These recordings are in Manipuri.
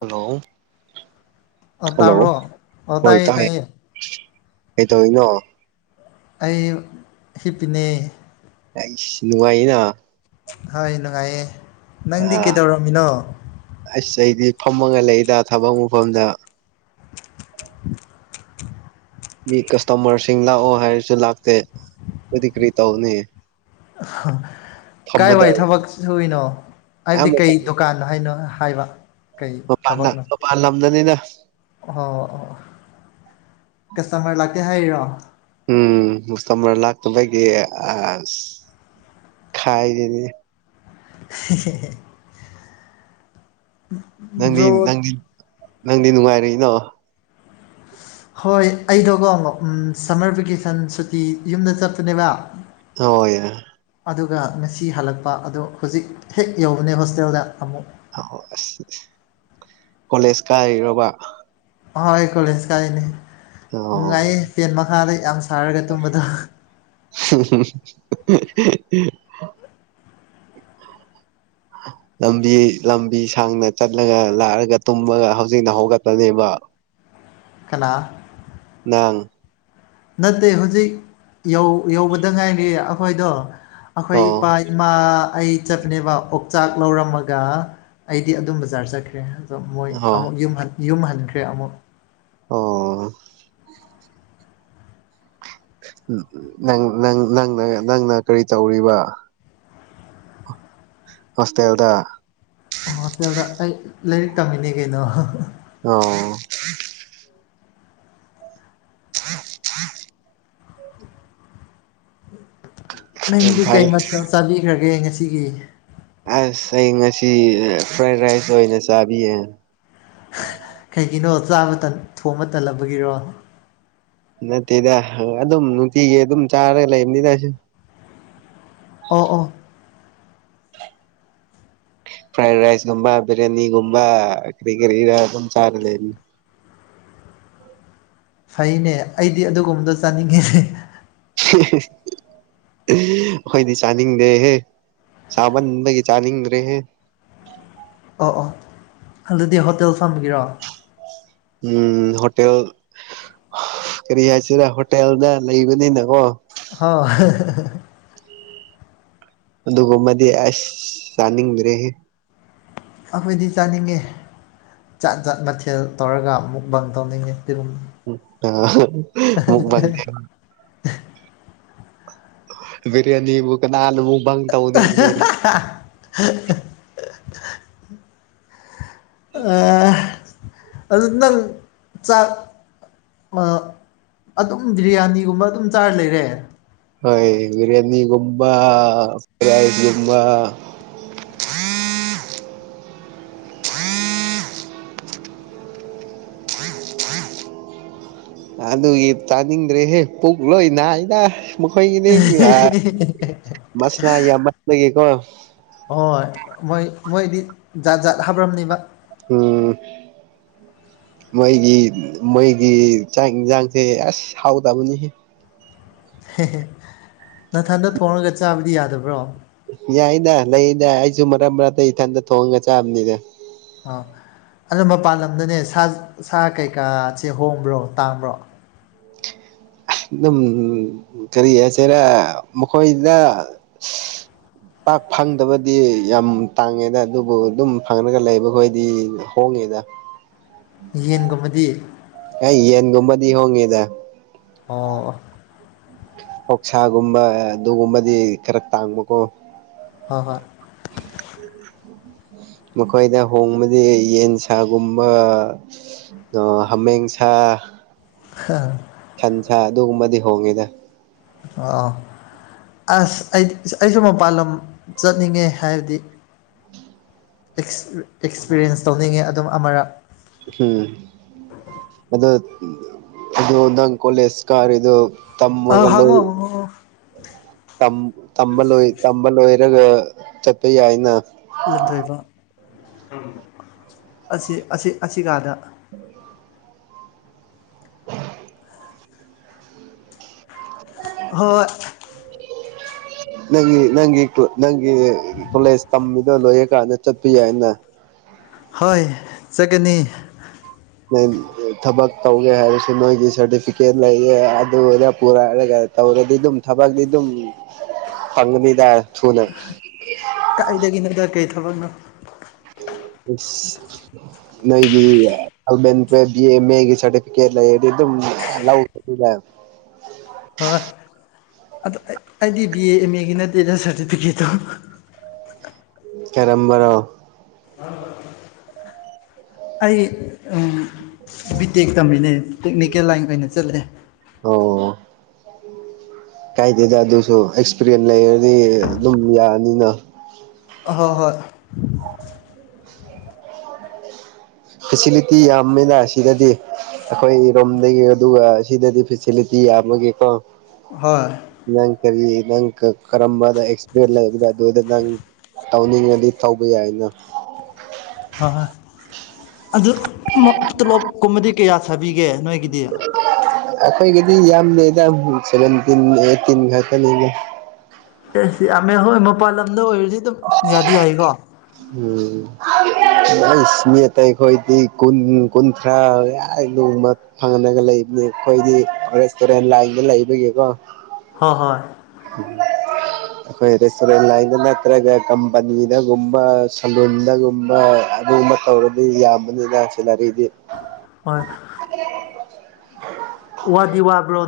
ꯍꯜꯂꯣ ꯑꯣ ꯍꯜꯂꯣ ꯇꯥꯕ꯭ꯔꯣ ꯑꯣ ꯍꯣꯏ ꯇꯥꯏꯌꯦ ꯇꯥꯏ ꯇꯥꯏꯌꯦ ꯑꯩꯇꯣꯅ ꯑꯩ ꯍꯤꯞꯅꯤ ꯑꯩ ꯅꯨꯡꯉꯥꯏꯅ ꯍꯣꯏ ꯅꯨꯡꯉꯥꯏꯌꯦ ꯅꯪꯗꯤ ꯀꯩꯗꯧꯔꯝꯃꯤꯅꯣ ꯑꯗꯩꯗꯤ ꯐꯝꯃꯒ ꯂꯩꯗ ꯊꯕꯛ ꯃꯐꯝꯗ [inaudible] ꯃꯤ ꯀꯁꯇꯃꯔꯁꯤꯡ ꯂꯥꯛꯑꯣ ꯍꯥꯏꯔꯁꯨ ꯂꯥꯛꯇꯦ ꯑꯗꯨꯗꯤ ꯀꯔꯤ ꯇꯧꯅꯤ ꯀꯥꯏ ꯐꯝꯕꯗ ꯋꯥꯏ ꯊꯕꯛ ꯁꯨꯏꯅꯣ ꯍꯥꯏꯕꯗꯤ ꯑꯌꯥꯝꯕ ꯀꯩ ꯗꯨꯀꯥꯟꯅꯣ ꯍꯥꯏꯅꯣ ꯍꯥꯏꯕ ꯀꯩ ꯃꯄꯥꯟꯅ ꯊꯕꯛꯅꯣ ꯃꯄꯥꯟ ꯂꯝꯗꯅꯤꯅ ꯑꯣ ꯑꯣ ꯀ ꯍꯥꯏꯔꯣ ꯎꯝ ꯁ ꯃꯔ ꯂꯥꯛꯇ ꯒꯤ ꯑ ꯈꯥꯏꯗꯅꯤ [inaudible] ꯅꯪꯗꯤ ꯕꯔꯣ ꯅꯪꯗꯤ ꯅꯪꯗꯤ ꯅꯨꯡꯉꯥꯏꯔꯛꯏꯅꯣ ꯍꯣꯏ ꯑꯩꯗꯣꯀꯣ ꯁꯝꯃꯔ ꯚꯦꯀꯦꯁꯟ ꯁꯨꯇꯤ ꯌꯨꯝꯗ ꯆꯠꯄꯅꯦꯕ ꯍꯣꯏ ꯌꯥ ꯑꯗꯨꯒ ꯉꯁꯤ ꯍꯜꯂꯛꯄ ꯑꯗꯣ ꯍꯧꯖꯤꯛ ꯍꯦꯛ ꯌꯧꯕꯅꯦ ꯍꯣꯁꯇꯦꯜꯗ ꯑꯃꯨꯛ ꯑ ꯑꯁ ꯀꯣꯂꯦꯖ ꯀꯥꯏꯔꯕ ꯑꯍꯣꯏ ꯀꯣꯂꯦꯖ ꯀꯥꯏꯅꯦ ꯑꯣ ꯅꯨꯡꯉꯥꯏꯌꯦ ꯐꯦꯟ ꯃꯈꯥꯗ ꯌꯥꯝ [inaudible] [inaudible] ꯁꯥꯔꯒ ꯇꯨꯝꯕꯗꯣ ꯂꯝꯕꯤ ꯂꯝꯕꯤ ꯁꯥꯡꯗ ꯆꯠꯂꯒ ꯂꯥꯛꯑꯒ ꯇꯨꯝꯃꯒ ꯍꯧꯖꯤꯛꯅ ꯍꯧꯒꯠꯄꯅꯦꯕ [inaudible] ꯀꯅꯥ ꯅꯥꯡ ꯅꯠꯇꯦ ꯍꯧꯖꯤꯛ ꯌꯧꯕꯗ ꯉꯥꯏꯔꯤ ꯑꯩꯈꯣꯏꯗꯣ ꯑꯩꯈꯣꯏ ꯑꯣ ꯏꯄꯥ ꯏꯃꯥ ꯑꯩ ꯆꯠꯄꯅꯦꯕ ꯑꯣꯛꯆꯥꯛ ꯂꯧꯔꯝꯃꯒ ꯑꯩꯗꯤ ꯑꯗꯨꯝ ꯕꯖꯥꯔ ꯆꯠꯈ꯭ꯔꯦ ꯑꯗ ꯃꯣꯏ ꯑꯣ ꯑꯃꯨꯛ ꯌꯨꯝ ꯍꯟꯈ꯭ꯔꯦ ꯑꯃꯨꯛ ꯑꯣ ꯅꯪ ꯅꯪꯅ ꯀꯔꯤ ꯇꯧꯔꯤꯕ ꯑꯣꯁꯇ꯭ꯔꯦꯦꯜꯂꯤꯌꯥꯗ ꯑꯣꯗ ꯑꯩ ꯂꯥꯏꯔꯤꯛ ꯇꯝꯃꯤꯅꯦ ꯀꯩꯅꯣ ꯑꯣ ꯊ ꯊ ꯌꯥꯝ ꯅꯪꯗꯤ ꯐꯩ ꯀꯩ ꯃꯊꯦꯜ ꯆꯥꯕꯤꯈ꯭ꯔꯒꯦ ꯉꯁꯤꯒꯤ ꯑꯁ ꯑꯩ ꯉꯁꯤ ꯐ꯭ꯔꯥꯏꯗ ꯔꯥꯏꯁ ꯑꯣꯏꯅ ꯆꯥꯕꯤꯌꯦ ꯀꯩꯒꯤꯅꯣ ꯆꯥꯕ ꯊꯣꯡꯕ ꯇꯜꯂꯕꯒꯤꯔꯣ ꯅꯠꯇꯦꯗ ꯑꯗꯨꯝ ꯅꯨꯡꯇꯤꯒꯤ ꯑꯗꯨꯝ ꯆꯥꯔꯒ ꯂꯩꯕꯅꯤꯗꯁꯨ ꯑꯣ ꯑꯣ ꯐ꯭ꯔꯥꯏ ꯔꯥꯏꯁꯒꯨꯝꯕ ꯕꯤꯔꯌꯥꯅꯤꯒꯨꯝꯕ ꯀꯔꯤ ꯀꯔꯤꯔ ꯑꯗꯨ ꯆꯔ ꯂꯩ ꯐꯩꯅꯦ ꯑꯩꯗꯤ ꯑꯗꯨꯒꯨꯝꯕꯗꯣ ꯆꯥꯅꯤꯡꯉꯤ ꯑꯩꯣꯏꯗꯤ ꯆꯥꯅꯤꯡꯗꯦꯍꯦ ꯁꯃꯟꯒꯤ ꯆꯥꯅꯤꯡ ꯔꯦꯍꯦ ꯑꯣ ꯑꯣ ꯑꯗꯨꯗꯤ ꯍꯣꯇꯦꯜ ꯐꯝꯈꯤꯔꯣ ꯎꯝ ꯍꯣꯇꯦꯜ ꯀꯔꯤ ꯍꯥꯏꯁꯤꯔꯥ ꯍꯣꯇꯦꯜꯗ ꯂꯩꯕꯅꯤꯅꯀꯣ ꯍ ꯑꯗꯨꯃꯗꯤ ꯑꯁ ꯁꯅꯤ ꯃ ꯔꯦꯦ ꯑꯩꯈꯣꯏꯗꯤ ꯆꯥꯅꯤꯡꯉꯦ ꯆꯥꯠ ꯖꯥꯠ ꯃꯊꯦꯜ ꯇꯧꯔꯒ ꯑꯃꯨꯛ ꯕꯟ ꯇꯧꯅꯤꯡꯉꯦ ꯑꯗꯨꯒꯨꯝꯕ [unintelligible] ꯕꯤꯔꯌꯥꯅꯤꯕꯨ ꯀ ꯅꯅꯕꯨꯛꯪ ꯇꯧꯕꯅꯤ ꯑꯗꯨ ꯅꯪ ꯆꯥꯛ ꯑꯗꯨꯝ ꯕꯤꯔꯌꯥꯅꯤꯒꯨꯝꯕ ꯑꯗꯨꯝ ꯆꯥꯔ ꯂꯩꯔꯦ ꯍ ꯕꯤꯔꯌꯥꯅꯤꯒꯨꯝꯕꯥ ꯔꯥꯏꯁꯒꯨꯝꯕꯥ ꯑ ꯑꯗꯨꯒꯤ ꯇꯥꯅꯤꯡꯗ꯭ꯔꯦꯍꯦ ꯄꯨꯛ ꯂꯣꯏ ꯅꯥꯏꯅ ꯃꯈꯣꯏꯒꯤꯗꯤ ꯃꯁꯂ ꯌꯥ ꯃꯁ ꯂꯩꯒꯦꯀꯣ ꯍꯣꯏ ꯃꯣꯏ ꯃꯣꯏꯗꯤ ꯖꯥꯠ ꯖꯥꯠ ꯍꯥꯕ꯭ꯔꯅꯦꯕ ꯎꯝ ꯃꯩꯒꯤ ꯃꯩꯒꯤ ꯆꯥꯛ ꯌꯦꯟꯁꯥꯡꯁꯦ ꯑꯁ ꯍꯥꯎꯗꯕꯅꯤ ꯅꯊꯟꯗ ꯊꯣꯡꯉꯒ ꯆꯥꯕꯗꯤ ꯌꯥꯗꯕ꯭ꯔꯣ ꯌꯥꯏꯗ ꯂꯩꯗ ꯑꯩꯁꯨ ꯃꯔꯛ ꯃꯔꯛꯇ ꯏꯊꯟꯇ ꯊꯣꯡꯉꯒ ꯆꯥꯕꯅꯤꯅꯦ ꯑꯥ ꯑꯅ ꯃꯄꯥꯟ ꯂꯝꯗꯅꯦ ꯁꯥ ꯁꯥ ꯀꯩꯀꯥꯁꯦ ꯍꯣꯡꯕ꯭ꯔꯣ ꯇꯥꯡꯕ꯭ꯔꯣ ꯑꯗꯨꯝ ꯀꯔꯤ ꯍꯥꯏꯆꯦꯔ ꯃꯈꯣꯏꯗ ꯄꯥꯛ ꯐꯪꯗꯕꯗꯤ ꯌꯥꯝ ꯇꯥꯡꯉꯦꯗ ꯑꯗꯨꯕꯨ ꯑꯗꯨꯝ ꯐꯪꯉꯒ ꯂꯩꯕꯈꯣꯏꯗꯤ ꯍꯣꯡꯉꯦ ꯀꯗ ꯌꯦꯟꯒꯨꯝꯕꯗꯤ ꯑꯩ ꯌꯦꯟꯒꯨꯝꯃꯗꯤ ꯍꯣꯡꯒꯦꯗ ꯑꯣ ꯄꯣꯛꯁꯥꯒꯨꯝꯕ ꯑꯗꯨꯒꯨꯝꯕꯗꯤ ꯈꯔ ꯇꯥꯡꯕꯀꯣ ꯍꯣꯏ ꯍꯣꯏ ꯎꯝ ꯃꯈꯣꯏꯗ ꯍꯣꯡꯕꯗꯤ ꯌꯦꯟ ꯁꯥꯒꯨꯝꯕ ꯑ ꯍꯃꯦꯁꯥ ꯍꯥꯥ ꯁꯟꯁ ꯑꯗꯨꯒꯨꯝꯕꯗꯤ ꯍꯣꯡꯉꯤꯗ ꯑꯥ ꯑꯁ ꯑꯩ ꯑꯩꯁꯨ ꯃꯄꯥꯜ ꯂꯝ ꯆꯠꯅꯤꯡꯉꯦ ꯍꯥꯏꯕꯗꯤ ꯑꯦꯛꯁꯄꯤꯔꯤꯌꯦꯟꯁ ꯇꯧꯅꯤꯡꯉꯦ ꯑꯗꯨꯝ ꯑꯃꯔꯛ ꯍꯝ ꯑꯗ ꯑꯗꯨ ꯑꯣꯗꯪ ꯀꯣꯂꯦꯁ ꯀꯔ ꯏꯗꯨ ꯑ ꯍꯪꯉꯣꯉꯣ ꯝꯕ ꯂ ꯇꯝꯕ ꯂꯣꯏꯔꯒ ꯆꯠꯄ ꯌꯥꯏꯅ ꯂꯟꯊꯣꯏꯕ ꯑꯁꯤ ꯑꯁꯤ ꯀꯥꯗ ꯎ [unintelligible] ꯑ ꯍꯣꯏ ꯑꯣ ꯅꯪꯒꯤ ꯅꯪꯒꯤ ꯅꯪꯒꯤ ꯀꯣꯂꯦꯖ ꯇꯝꯃꯤꯗꯣ ꯂꯣꯏꯔꯀꯥꯟꯗ ꯆꯠꯄ ꯌꯥꯏꯅ ꯍꯣꯏ ꯆꯠꯀꯅꯤ ꯅ ꯊꯕꯛ ꯇꯧꯒꯦ ꯍꯥꯏꯔꯁꯨ ꯅꯣꯏꯒꯤ ꯁꯥꯔꯇꯤꯐꯤꯀꯦꯠ ꯂꯩꯔꯦ ꯑꯗꯨꯔ ꯄꯨꯔꯥꯔꯒ ꯇꯧꯔꯗꯤ ꯑꯗꯨꯝ ꯊꯕꯛꯇꯗꯤ ꯑꯗꯨꯝ ꯐꯪꯒꯅꯤꯗ ꯊꯨꯅ ꯀꯥꯏꯗ ꯀꯣꯗꯔ ꯀ ꯊꯣ ꯅꯣꯏꯒꯤ ꯑꯦꯒꯤ ꯁꯔꯇꯤꯐꯤꯦꯠ ꯂꯩ ꯑꯗꯨꯝ ꯑꯗ ꯑꯩꯗꯤ ꯕꯤ ꯑꯦ ꯑꯦꯝ ꯑꯦꯒꯤ ꯅꯠꯇꯦꯗ ꯁꯥꯔꯇꯤꯐꯤꯀꯦꯠꯇꯣ ꯀꯔꯝꯕꯔꯣ ꯑꯩ ꯕꯤ ꯇꯦꯛ ꯇꯝꯃꯤꯅꯦ ꯇꯦꯛꯅꯤꯀꯦꯜ ꯂꯥꯏꯟ ꯑꯣꯏꯅ ꯆꯠꯂꯑꯦ ꯎ ꯀꯥꯏꯗꯦꯗ ꯑꯗꯨꯁꯨ ꯑꯦꯛꯁꯄꯤꯔꯤꯌꯦꯟꯁ ꯂꯩꯔꯗꯤ ꯑꯗꯨꯝ ꯌꯥꯅꯤꯅ ꯍꯣꯏ ꯍꯣꯏ ꯐꯦꯁꯤꯂꯤꯇꯤ ꯌꯥꯝꯃꯤꯅ ꯁꯤꯗꯗꯤ ꯑꯩꯈꯣꯏꯔꯣꯝꯗꯒꯤ ꯑꯗꯨꯒ ꯁꯤꯗꯗꯤ ꯐꯦꯁꯤꯤ ꯁꯤꯤ ꯌꯥꯝ ꯑꯃꯒꯤꯒꯀꯣ ꯍꯣꯏ ꯀꯔꯤ ꯅꯪ ꯀ ꯀꯔꯝꯕꯗ ꯑꯦꯛꯁꯄ ꯑꯗꯨꯗ ꯅꯪ ꯇꯧꯅꯤꯡꯉꯗꯤ ꯇꯧꯕ ꯌꯥꯏꯅ ꯑ ꯑꯗꯨ ꯇꯣꯂꯣꯞ ꯀꯨꯝꯕꯗꯤ ꯀꯌꯥ ꯁꯥꯕꯤꯒꯦ ꯅꯣꯏꯒꯤꯗꯤ ꯑꯩꯈꯣꯏꯒꯤꯗꯤ ꯌꯥꯝ ꯂꯩꯗ ꯁꯚꯦꯟꯇꯤꯟ ꯑꯩꯠꯇꯤꯟ ꯈꯛꯇꯅꯤꯗ ꯑꯁ ꯌꯥꯝꯃꯦ ꯍꯣꯏ ꯃꯄꯥꯟ ꯂꯝꯗ ꯑꯣꯏꯔꯗꯤ ꯑꯗꯨꯝ ꯌꯥꯗꯤ ꯌꯥꯏꯀꯣ ꯍ ꯁꯤꯅꯦ ꯑꯇꯩ ꯑꯩꯈꯣꯏꯗꯤ ꯀꯨꯟ ꯀꯨꯟꯊ꯭ꯔꯥ ꯌꯥ ꯂꯨꯃ ꯐꯪꯍꯒ ꯂꯩꯕ ꯑꯩꯈꯣꯏꯗꯤ ꯔꯦꯁꯇꯨꯔꯦꯟ ꯂꯥꯏꯟꯗ ꯂꯩꯕꯒꯤꯀꯣ ꯍꯣ ꯍꯣꯏ ꯎ ꯑꯩꯈꯣꯏ ꯔꯦꯁꯇꯨꯔꯦꯟ ꯂꯥꯏꯟꯗ ꯅꯠꯇ꯭ꯔꯒ ꯀꯝꯄꯅꯤꯗꯒꯨꯝꯕ ꯁꯂꯨꯟꯗꯒꯨꯝꯕ ꯑꯗꯨꯒꯨꯝꯕ ꯇꯧꯔꯗꯤ ꯌꯥꯝꯕꯅꯤꯅ ꯁꯦꯂꯔꯤ ꯑꯣꯏ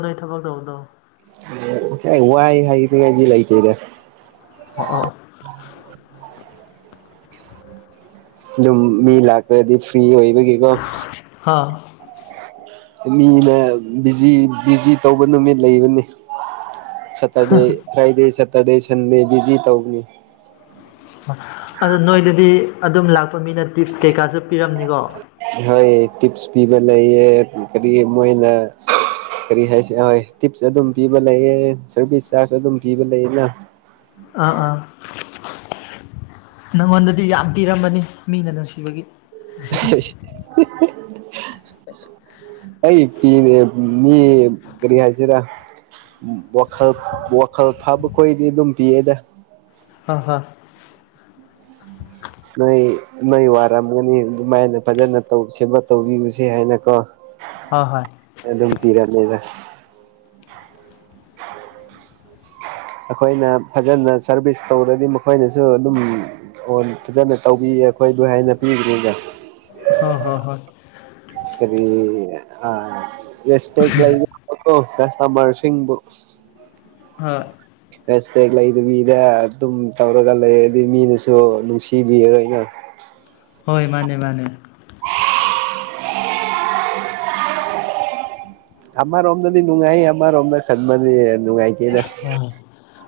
ꯅꯣꯏ ꯊꯕꯛ ꯇꯧꯕꯗꯣ ꯋꯥꯏ ꯍꯥꯏꯉꯗꯤ ꯂꯩꯇꯦꯗ ꯑ ꯑ ꯑꯗꯨꯝ ꯃꯤ ꯂꯥꯛꯈ꯭ꯔꯗꯤ ꯐ꯭ꯔꯤ ꯑꯣꯏꯕꯒꯤꯀꯣ ꯑꯥ ꯃꯤꯅ ꯕꯤꯖꯤ ꯇꯧꯕ ꯅꯨꯃꯤꯠ ꯂꯩꯕꯅꯤ Saturday Friday Saturday Sunday busy ꯇꯧꯅꯤ ꯑꯗꯣ ꯅꯣꯏꯗꯗꯤ ꯑꯗꯨꯝ ꯂꯥꯛꯄ ꯃꯤꯅꯦ ꯇꯤꯞꯁ ꯀꯩꯀꯥꯁꯨ ꯄꯤꯔꯝꯅꯤꯀꯣ ꯍꯣꯏ ꯇꯤꯞꯁ ꯄꯤꯕ ꯂꯩ ꯀꯔꯤ ꯃꯣꯏꯅ ꯀꯔꯤ ꯍꯥꯏꯁꯣꯏ ꯇꯤꯞꯁ ꯑꯗꯨꯝ ꯄꯤꯕ ꯂꯩꯌꯦ ꯁꯔꯚꯤꯁ ꯆꯥꯔꯖ ꯑꯗꯨꯝ ꯄꯤꯕ ꯂꯩꯌꯦꯅ ꯑꯥ ꯑꯥ ꯅꯪꯉꯣꯟꯗꯗꯤ ꯌꯥꯝ ꯄꯤꯔꯃꯅꯤ ꯃꯤꯅ ꯅꯨꯡꯁꯤꯕꯒꯤ [inaudible] ꯑꯩ ꯄꯅꯦ ꯃꯤ ꯀꯔꯤ ꯍꯥꯏꯁꯤꯦꯔ ꯎ ꯋꯥꯈꯜ ꯋꯥꯈꯜ ꯐꯕꯈꯣꯏꯗꯤ ꯑꯗꯨꯝ ꯄꯤꯌꯦꯦꯗ ꯍ ꯍꯥ ꯅꯣꯏ ꯅꯣꯏ ꯋꯥꯔꯝꯒꯅꯤ ꯑꯗꯨꯃꯥꯏꯅ ꯐꯖꯅ ꯇꯧ ꯁꯦꯝꯕ ꯇꯧꯕꯤꯔꯨꯁꯦ ꯍꯥꯏꯅꯀꯣ ꯍꯣꯏ ꯑꯗꯨꯝ ꯄꯤꯔꯝꯃꯦꯗ ꯑꯩꯈꯣꯏꯅ ꯐꯖꯅ ꯁꯥꯔꯚꯤꯁ ꯇꯧꯔꯗꯤ ꯃꯈꯣꯏꯅꯁꯨ ꯑꯗꯨꯝ ꯐꯖꯅ ꯇꯧꯕꯤ ꯑꯩꯈꯣꯏꯕꯨ ꯍꯥꯏꯅ ꯄꯤꯈꯅꯤꯗ ꯍꯣꯏ ꯍꯣꯏ ꯍꯣꯏ ꯀꯔꯤ ꯑꯁꯦꯛ ꯂꯩ ꯄꯦꯁꯥ ꯃꯔꯔꯁꯤꯡꯕꯨ ꯍꯣꯏ ꯔꯦꯁꯄꯦꯛ ꯂꯩꯗꯕꯤꯗ ꯑꯗꯨꯝ ꯇꯧꯔꯒ ꯂꯩ ꯑꯗꯨꯩ ꯃꯤꯅꯁꯨ ꯅꯨꯡꯁꯤꯕꯤꯔꯔꯣꯏ ꯑꯩꯅ ꯍꯣꯏ ꯃꯥꯅꯦ ꯃꯥꯅꯦ ꯑꯃꯔꯣꯝꯅꯗꯤ ꯅꯨꯡꯉꯥꯏ ꯑꯃꯔꯣꯝꯅ ꯈꯟꯗꯤ ꯍ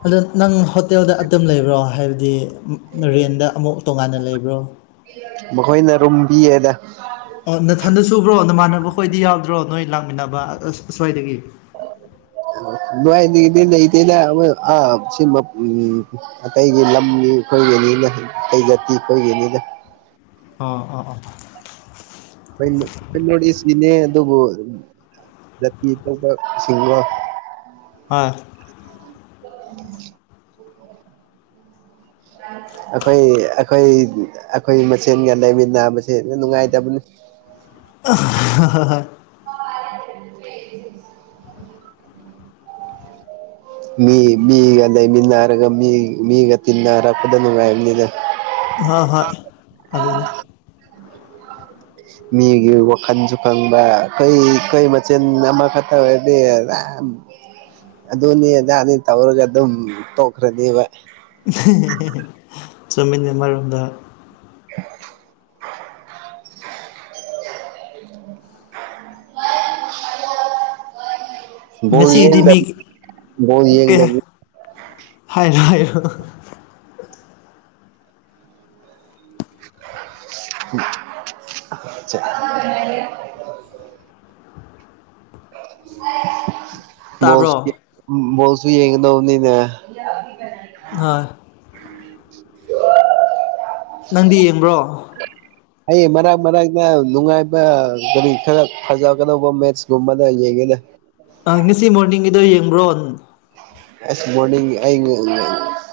ꯑꯗꯣ ꯅꯪ ꯍꯣꯇꯦꯜꯗ ꯑꯗꯨꯝ ꯂꯩꯕ꯭ꯔꯣ ꯍꯥꯏꯕꯗꯤ ꯔꯦꯟꯗ ꯑꯃꯨꯛ ꯇꯣꯉꯥꯟꯅ ꯂꯩꯕ꯭ꯔꯣ ꯃꯈꯣꯏꯅ ꯔꯨꯝ ꯄꯤꯌꯦꯗ ꯅꯊꯟꯗ ꯁꯨꯕ꯭ꯔꯣ ꯅꯃꯥꯟꯅꯕꯈꯣꯏꯗꯤ ꯌꯥꯎꯗ꯭ꯔꯣ ꯅꯣꯏ ꯂꯥꯛꯃꯤꯟꯅꯕ ꯑꯁ ꯑꯁ꯭ꯋꯥꯏꯗꯒꯤ ꯑꯣ ꯅꯨꯡꯉꯥꯏꯗꯤ ꯂꯩꯇꯦꯅꯦ ꯑ ꯁꯤ ꯎ ꯑꯇꯩꯒꯤ ꯂꯝ ꯑꯩꯈꯣꯏꯒꯤꯅꯤꯅ ꯑꯩ ꯖꯥꯇꯤ ꯑꯩꯈꯣꯏꯒꯤꯅꯤꯅ ꯑ ꯑꯥ ꯑ ꯑꯩꯈꯅꯣ ꯁꯤꯅꯦ ꯑꯗꯨꯕꯨ ꯇ ꯁꯤꯁꯤꯡꯒ ꯍꯥꯣꯏ [inaudible] ꯑꯩꯈꯣꯏ ꯑꯩꯈꯣꯏ ꯑꯩꯈꯣꯏ ꯃꯁꯦꯟꯒ ꯂꯩꯃꯤꯟꯅꯕꯁꯦ ꯅꯨꯡꯉꯥꯏꯇꯕꯅꯤ [inaudible] ꯍ ꯍꯣꯏ ꯑ ꯃꯤ ꯃꯤꯒ ꯂꯩꯃꯤꯟꯅꯔꯒ ꯃꯤ ꯃꯤꯒ ꯇꯤꯟꯅꯔꯛꯄꯗ ꯅꯨꯡꯉꯥꯏꯕꯅꯤꯅ ꯍꯣꯏ ꯍꯣꯏ ꯑꯗꯨꯖꯅꯦꯦ ꯎ ꯃꯤꯒꯤ ꯋꯥꯈꯜꯁꯨ ꯈꯪꯕ ꯑꯩꯈꯣꯏꯈꯩ ꯃꯆꯦꯟ ꯑꯃꯈꯛꯇ ꯑꯣꯏꯔꯗꯤ ꯑꯗꯨꯅꯤ ꯑꯖꯅꯤ ꯇꯧꯔꯒ ꯑꯗꯨꯝ ꯇꯣꯛꯈ꯭ꯔꯅꯦꯕ ꯆꯨꯝꯃꯤꯕ ꯃꯔꯝꯗ [inaudible] ꯑ ꯉꯁꯤꯒꯤꯗꯤ ꯃꯤ ꯕꯣꯜ ꯀꯩ ꯌꯦꯡꯗꯕꯤ ꯍꯥꯏꯅ ꯍꯥꯏꯌꯨ [inaudible] [inaudible] ꯆꯦ [unintelligible] [unintelligible] ꯇꯥꯕ꯭ꯔꯣ [unintelligible] ꯁꯨ ꯌꯦꯡꯒꯗꯧꯅꯤꯅꯦ ꯍꯣꯏ ꯑ ꯅꯪꯗꯤ ꯌꯦꯡꯕ꯭ꯔꯣ ꯑꯩ ꯃꯔꯛ ꯃꯔꯛꯅ ꯅꯨꯡꯉꯥꯏꯕ ꯀꯔꯤ ꯈꯔ ꯐꯖꯒꯗꯧꯕ ꯃꯦꯠꯁꯀꯨꯝꯕꯅ ꯌꯦꯡꯒꯦꯗ ꯑ ꯉꯁꯤ ꯃꯣꯔꯅꯤꯡꯒꯤꯗꯣ ꯌꯦꯡꯕ꯭ꯔꯣ ꯑꯁ ꯃꯣꯔꯅꯤꯡ ꯑꯩ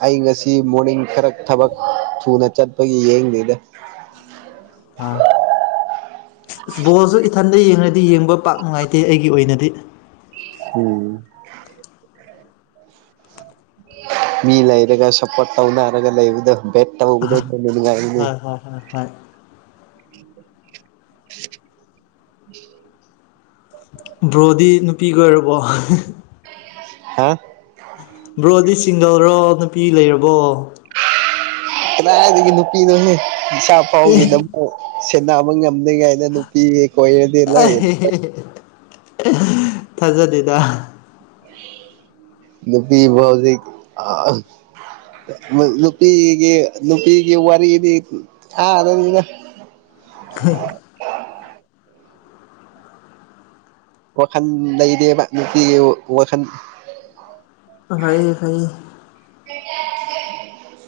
ꯑꯩ ꯉꯁꯤ ꯃꯣꯔꯅꯤꯡ ꯈꯔ ꯊꯕꯛ ꯊꯨꯅ ꯆꯠ ꯒꯤ ꯌꯦꯡꯗꯤꯗ ꯑ ꯕꯣꯜꯁꯨ ꯏꯊꯟꯗ ꯌꯦꯡꯉꯗꯤ ꯌꯦꯡꯕ ꯄꯥꯛ ꯅꯨꯡꯉꯥꯏꯇꯦ ꯑꯩꯒꯤ ꯑꯣꯏꯅꯗꯤ ꯎꯝ ꯃꯤ ꯂꯩꯔꯒ ꯁꯞꯄꯣꯔꯠ ꯇꯧꯅꯔꯒ ꯂꯩꯕꯗ ꯦꯠ ꯇ ꯑꯍ ꯀꯗꯉ ꯎꯝ ꯍꯣꯏ ꯍꯣꯏ ꯍꯣꯏ ꯍꯣꯏ ꯕ꯭ꯔꯣꯗꯤ ꯅꯨꯄꯤꯒꯤ ꯑꯣꯏꯔꯕꯣ ꯍꯥ ꯕ꯭ꯔꯣꯗꯤ ꯁꯤꯡꯒꯜꯔꯣ ꯅꯨꯄꯤ ꯂꯩꯔꯕꯣ ꯀꯗꯥꯏꯗꯒꯤ ꯅꯨꯄꯤꯅꯣꯅꯦ ꯏꯥ ꯑꯦ ꯐꯥꯎꯒꯦꯅ ꯑꯃ ꯁꯦꯟꯅꯕ ꯉꯝꯃꯤ ꯀ ꯅꯨꯄꯤ ꯀꯣꯏꯗꯤ ꯂꯣꯏ ꯑꯩ ꯊꯥꯖꯗꯦꯗ ꯅꯨꯄꯤ ꯐꯖꯤ ꯅꯨꯄꯤꯒꯤ ꯅꯨꯄꯤꯒꯤ ꯋꯥꯔꯤꯗꯤ ꯊꯥꯔꯅꯤꯅ ꯈꯦ ꯋꯥꯈꯜ ꯂꯩꯗꯦꯕ ꯅꯨꯄꯤꯒꯤ ꯋꯥꯈꯜ ꯐꯩ ꯐꯩ ꯦ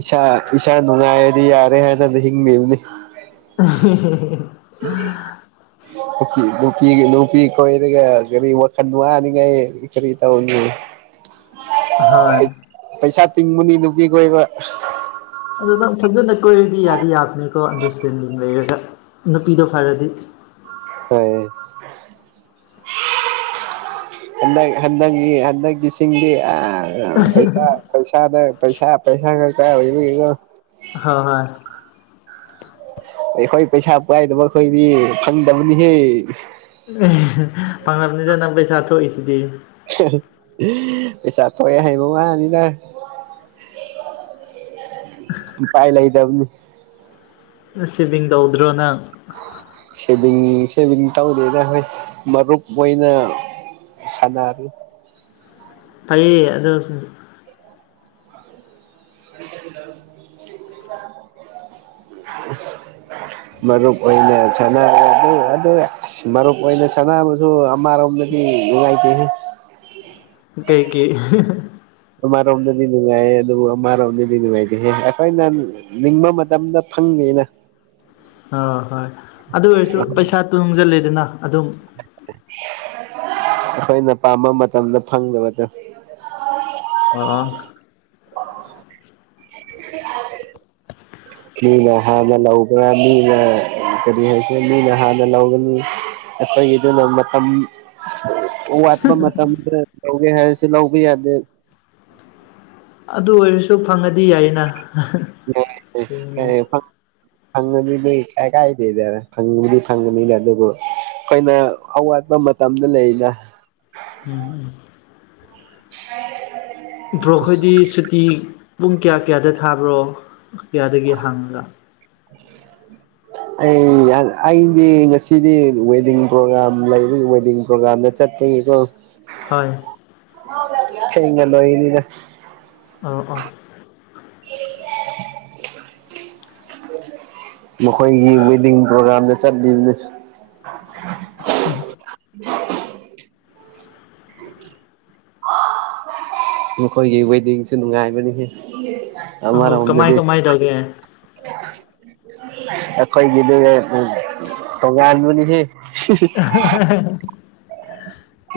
ꯏꯁꯥ ꯏꯁꯥ ꯅꯨꯡꯉꯥꯏꯔꯗꯤ ꯌꯥꯔꯦ ꯍꯥꯏꯅꯅ ꯍꯤꯡꯉꯕꯅꯤ ꯑꯍ-ꯍ-ꯍ [inaudible] ꯅꯨꯄꯤꯒꯤ ꯅꯨꯄꯤ ꯀꯣꯏꯔꯒ ꯀꯔꯤ ꯋꯥꯈꯜ ꯋꯥꯅꯤꯡꯉꯥꯏ ꯀꯔꯤ ꯇꯧꯅꯤ [inaudible] ꯍꯣꯏ ꯄꯩꯁꯥ ꯇꯤꯡꯕꯅꯤ ꯅꯨꯄꯤ ꯀ‌ꯣꯏꯕ ꯑꯗꯨ ꯅꯪ ꯐꯖꯟꯅ ꯀꯣꯏꯔꯗꯤ ꯌꯥꯗꯤ ꯌꯥꯕꯅꯤꯀꯣ ꯑꯟꯗꯔꯁꯇꯦꯟꯗꯤꯡ ꯂꯩꯔꯒ ꯅꯨꯄꯤꯗꯣ ꯐꯔꯗꯤ ꯍꯣꯏ ꯍꯟꯗꯛ ꯍꯟꯗꯛꯀꯤ ꯍꯟꯗꯛꯀꯤꯁꯤꯡꯗꯤ ꯑ ꯄꯩꯁꯥ ꯄꯩꯁꯥꯗ ꯄꯩꯁꯥ ꯄꯩꯁꯥ ꯈꯛꯇ ꯑꯣꯏꯕꯒꯣ ꯍꯣꯏ ꯍꯣꯏ ꯑꯩꯈꯣꯏ ꯄꯩꯁꯥ ꯄꯥꯏꯗꯕ ꯑꯩꯈꯣꯏꯗꯤ ꯐꯪꯗꯕꯅꯤꯍꯦ ꯐꯪꯉꯝꯅꯤꯗ ꯅꯪ ꯄꯩꯁꯥ ꯊꯣꯛꯏꯗꯨꯗꯤ ꯄꯩꯁꯥ ꯊ‌ꯣꯑꯦ ꯍꯥꯏꯕ ꯋꯥꯅꯤꯗ ꯎꯄꯥꯏ ꯂꯩꯥꯏꯗꯕꯅꯤ ꯁꯤꯚꯤꯡ ꯇꯧꯗ꯭ꯔꯣ ꯅꯪ ꯁꯦꯚꯤꯡ ꯁꯦꯚꯤꯡ ꯇꯧꯗꯦꯗ ꯑꯈꯣꯏ ꯃꯔꯨꯞ ꯑꯣꯏꯅ ꯁꯥꯅꯔꯤ ꯐꯩꯌ‌ꯦ ꯑꯗꯨꯁꯨ [unintelligible] ꯃꯔꯨꯞ ꯑꯣꯏꯅ ꯁꯥꯅꯔ ꯑꯗ‌ꯣ ꯑꯁꯤ ꯃꯔꯨꯞ ꯑꯣꯏꯅ ꯀꯅꯥꯕꯨꯁꯨ ꯑꯃꯥꯔꯣꯝꯗꯗꯤ ꯅꯨꯡꯉꯥꯏꯇꯦ ꯀꯩ ꯀꯩ ꯑꯃꯔꯣꯝꯗꯗꯤ ꯅꯨꯡꯉꯥꯏꯌꯦ ꯑꯗꯨꯕꯨ ꯑꯃꯔꯣꯝꯗꯗꯤ ꯅꯨꯡꯉꯥꯏꯇꯦꯍꯦ ꯑꯩꯈꯣꯏꯅ ꯅꯤꯡꯕ ꯃꯇꯝꯗ ꯐꯪ ꯗ‌ꯦꯅ‌ꯦ [unintelligible] ꯑ ꯍꯣꯏ ꯑꯗꯨ ꯑꯣꯏꯔꯁꯨ ꯄꯩꯁꯥ ꯇꯨꯡꯁꯤꯂꯦꯗꯅ ꯑꯗꯨꯝ ꯑꯩꯈꯣꯏꯅ ꯄꯥꯝꯕ ꯃꯇꯝꯗ ꯐꯪꯗꯕꯗꯣ ꯑ‌ꯣ ꯑꯣ [inaudible] ꯃꯤꯅ ꯍꯥꯟꯅ ꯂꯧꯕ꯭ꯔꯥ ꯃꯤꯅ ꯀꯔꯤ ꯍꯥꯏꯁꯦ ꯃꯤꯅ ꯍꯥꯟꯅ ꯂꯧꯒꯅꯤ ꯑꯩꯈꯣꯏꯒꯤ ꯑꯗꯨꯅ ꯃꯇꯝ ꯋꯥꯠꯄ ꯃꯇꯝ ꯈꯔ ꯂꯧꯒꯦ ꯍꯥꯏꯔꯁꯨ ꯂꯧꯕ ꯌꯥꯗꯦ ꯑꯗꯨ ꯑꯣꯏꯔꯁꯨ ꯐꯪꯉꯗꯤ ꯌꯥꯏꯅ ꯎꯝ ꯌꯥꯏ ꯀ ꯐ [unintelligible] ꯐꯪꯉꯗꯨꯗꯤ ꯀꯥꯏ-ꯀꯥꯏꯗꯦꯗ ꯐꯪꯕꯗꯤ ꯐꯪꯉꯅꯤꯗ ꯑꯗꯨꯕꯨ ꯑꯩꯈꯣꯏꯅ ꯑꯋꯥꯠ ꯠꯄ ꯃꯇꯝꯗ ꯂꯩꯅ ꯎꯝ [unintelligible] ꯕ꯭ꯔꯣꯈꯣꯏꯗꯤ ꯁꯨꯇꯤ ꯄꯨꯡ ꯀꯌꯥ ꯀꯌꯥꯗ ꯊꯥꯕ꯭ꯔꯣ ꯀꯌꯥꯗꯒꯤ ꯍꯥꯡꯉꯒ [inaudible] ꯑꯩ ꯑꯩꯗꯤ ꯉꯁꯤꯗꯤ ꯋꯦꯗꯤꯡ ꯄ꯭ꯔꯣꯒ꯭ꯔꯥꯝ ꯂꯩꯕ ꯋꯦꯗꯤꯡ ꯄ꯭ꯔꯣꯒ꯭ꯔꯥꯝꯗ ꯆꯠꯄꯒꯤꯀꯣ ꯍꯣꯏ ꯊꯦꯡꯅ ꯂꯣꯏꯅꯤꯗ ꯑ‌ꯣ ꯑꯣ [inaudible] ꯃꯈꯣꯏꯒꯤ ꯋꯦꯗꯤꯡ ꯄ꯭ꯔꯣꯒꯔꯥꯝꯗ ꯆꯠꯂꯤꯕꯅꯤ ꯑ [inaudible] ꯃꯈꯣꯏꯒꯤ ꯋꯦꯗꯤꯡꯁꯨ ꯅꯨꯡꯉꯥꯏꯕꯅꯤ ꯑꯣ ꯑꯔ ꯀꯃꯥꯏ ꯔꯣꯝꯗꯗꯤ ꯀꯃꯥꯏ ꯇꯧꯒꯦ ꯑꯩꯈꯣꯏꯒꯤꯗꯨꯒꯥ ꯇꯣꯉꯟꯕꯅꯤꯍꯦ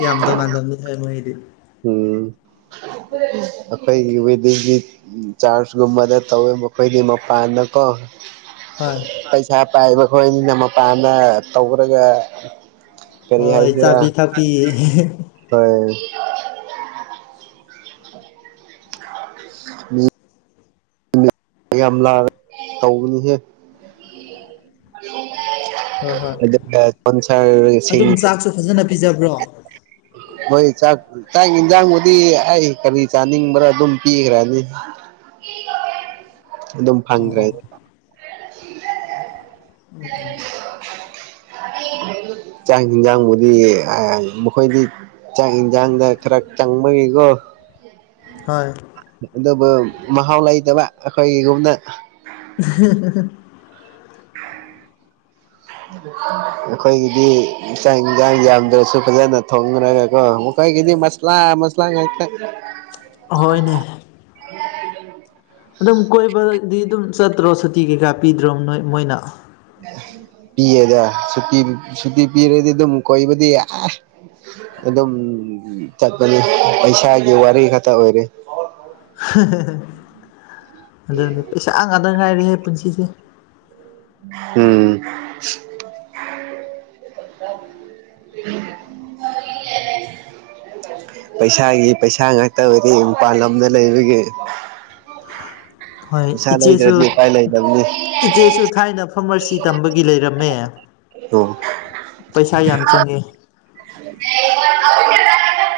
ꯌꯥꯝ ꯇ ꯉ [unintelligible] ꯍꯥꯏ ꯃꯗꯤ ꯎꯝ ꯑꯩꯈꯣꯏꯒꯤ ꯋꯤꯗꯤꯡꯗꯤ ꯆꯥꯔꯖꯀꯨꯝꯕꯗ ꯇꯧꯋꯦꯕ ꯃꯈꯣꯏꯗꯤ ꯃꯄꯥꯟꯗ ꯆꯀꯣ ꯍꯣꯏ ꯄꯩꯁꯥ ꯄꯥꯏꯕ ꯈꯣꯏꯅꯤꯅ ꯃꯄꯥꯟꯗ ꯇꯧꯈꯔꯒ ꯀꯔꯤ ꯍꯣꯏ ꯍꯥꯏꯏꯁꯦꯔꯥ ꯆꯥꯕꯤ ꯊꯛꯄꯤ ꯍꯣꯏ ꯃꯤ ꯌꯥꯝ ꯂꯥꯔ ꯇꯧꯕꯅꯤꯍꯦ ꯍꯣꯏ ꯍꯣꯏ ꯀꯟꯁꯔ ꯁꯤ ꯑꯗꯨꯝ ꯆꯥꯛꯁꯨ ꯐꯖꯅ ꯄꯤꯖꯕ꯭ꯔꯣ ꯍꯣꯏ ꯆꯥꯛ-ꯆꯥꯛ ꯌꯦꯟꯁꯥꯡꯕꯨꯗꯤ ꯑꯩ ꯀꯔꯤ ꯆꯥꯅꯤꯡꯕ꯭ꯔꯥ ꯑꯗꯨꯝ ꯄꯤꯈ꯭ꯔꯅꯤ [inaudible] ꯑꯗꯨꯝ ꯑꯣ ꯐꯪꯈ꯭ꯔꯦ ꯑꯣ ꯆꯥꯛ ꯍꯤꯟꯖꯥꯡꯕꯨꯗꯤ ꯃꯈꯣꯏꯗꯤ ꯆꯥꯡ ꯏꯟꯁꯥꯡꯗ ꯈꯔ ꯆꯪꯕꯒꯤꯀꯣ ꯍꯣꯏ ꯑꯗꯨꯕꯨ ꯃꯍꯥꯎ ꯂꯩꯇꯕ ꯑꯩꯈꯣꯏꯒꯤꯒꯨꯝꯅ [inaudible] [inaudible] ꯑꯩꯈꯣꯏꯒꯤꯗꯤ ꯏꯥꯡ ꯏꯟꯁꯥꯡ ꯌꯥꯝꯗ꯭ꯔꯁꯨ ꯐꯖꯅ ꯊꯣꯡꯅꯔꯒ ꯀꯦ ꯑꯩꯈꯣꯌꯒꯤ ꯗꯤ ꯃꯁꯂꯥ ꯑꯃꯥ ꯆꯉꯥ ꯛꯠ ꯍꯣꯏꯅꯦ ꯑꯗꯨꯝ ꯀꯣꯏꯕꯗꯤ ꯑꯗꯨꯝ ꯆꯠꯇ꯭ꯔꯣ ꯁꯨꯇꯤ ꯀꯩꯀꯥ ꯄꯤꯗ꯭ꯔꯣ ꯅꯣꯏ ꯃꯣꯏꯅ ꯄꯤꯌꯦꯗ ꯁꯨꯤ ꯁꯨꯇꯤ ꯄꯤꯔꯗꯤ ꯑꯗꯨꯝꯛ ꯀꯣꯏꯕꯗꯤ ꯑꯗꯨꯝ ꯆꯠꯄꯅꯤ ꯄꯩꯁꯥꯒꯤ ꯋꯥꯔꯤ ꯈꯛꯇ ꯑꯣꯏꯔꯦ [inaudible] ꯑꯗꯨꯗꯤ ꯄꯩꯁꯥ ꯉꯥꯛꯇ ꯉꯥꯏꯔꯦꯍꯦ ꯄꯨꯟꯁꯤꯁꯦ ꯎꯝ ꯎ ꯄꯩꯁꯥꯒꯤ ꯄꯩꯁꯥ ꯉꯥꯛꯇꯕꯨꯗꯤ ꯃꯄꯥꯟ ꯂꯝꯗ ꯂꯩꯕꯒꯤ ꯍꯣꯏ ꯄꯩꯁꯥ ꯏꯆꯦꯁꯨ ꯂꯩꯗ꯭ꯔꯗꯤ ꯎꯄꯥꯏ ꯂꯩꯇꯕꯅꯤ ꯏꯆꯦꯁꯨ ꯊꯥꯏꯅ ꯐꯥꯔꯃꯥꯁꯤ ꯇꯝꯕꯒꯤ ꯂꯩꯔꯝꯃꯦ ꯄꯩꯁꯥ ꯌꯥꯝ ꯆꯪꯉꯦ [unintelligible]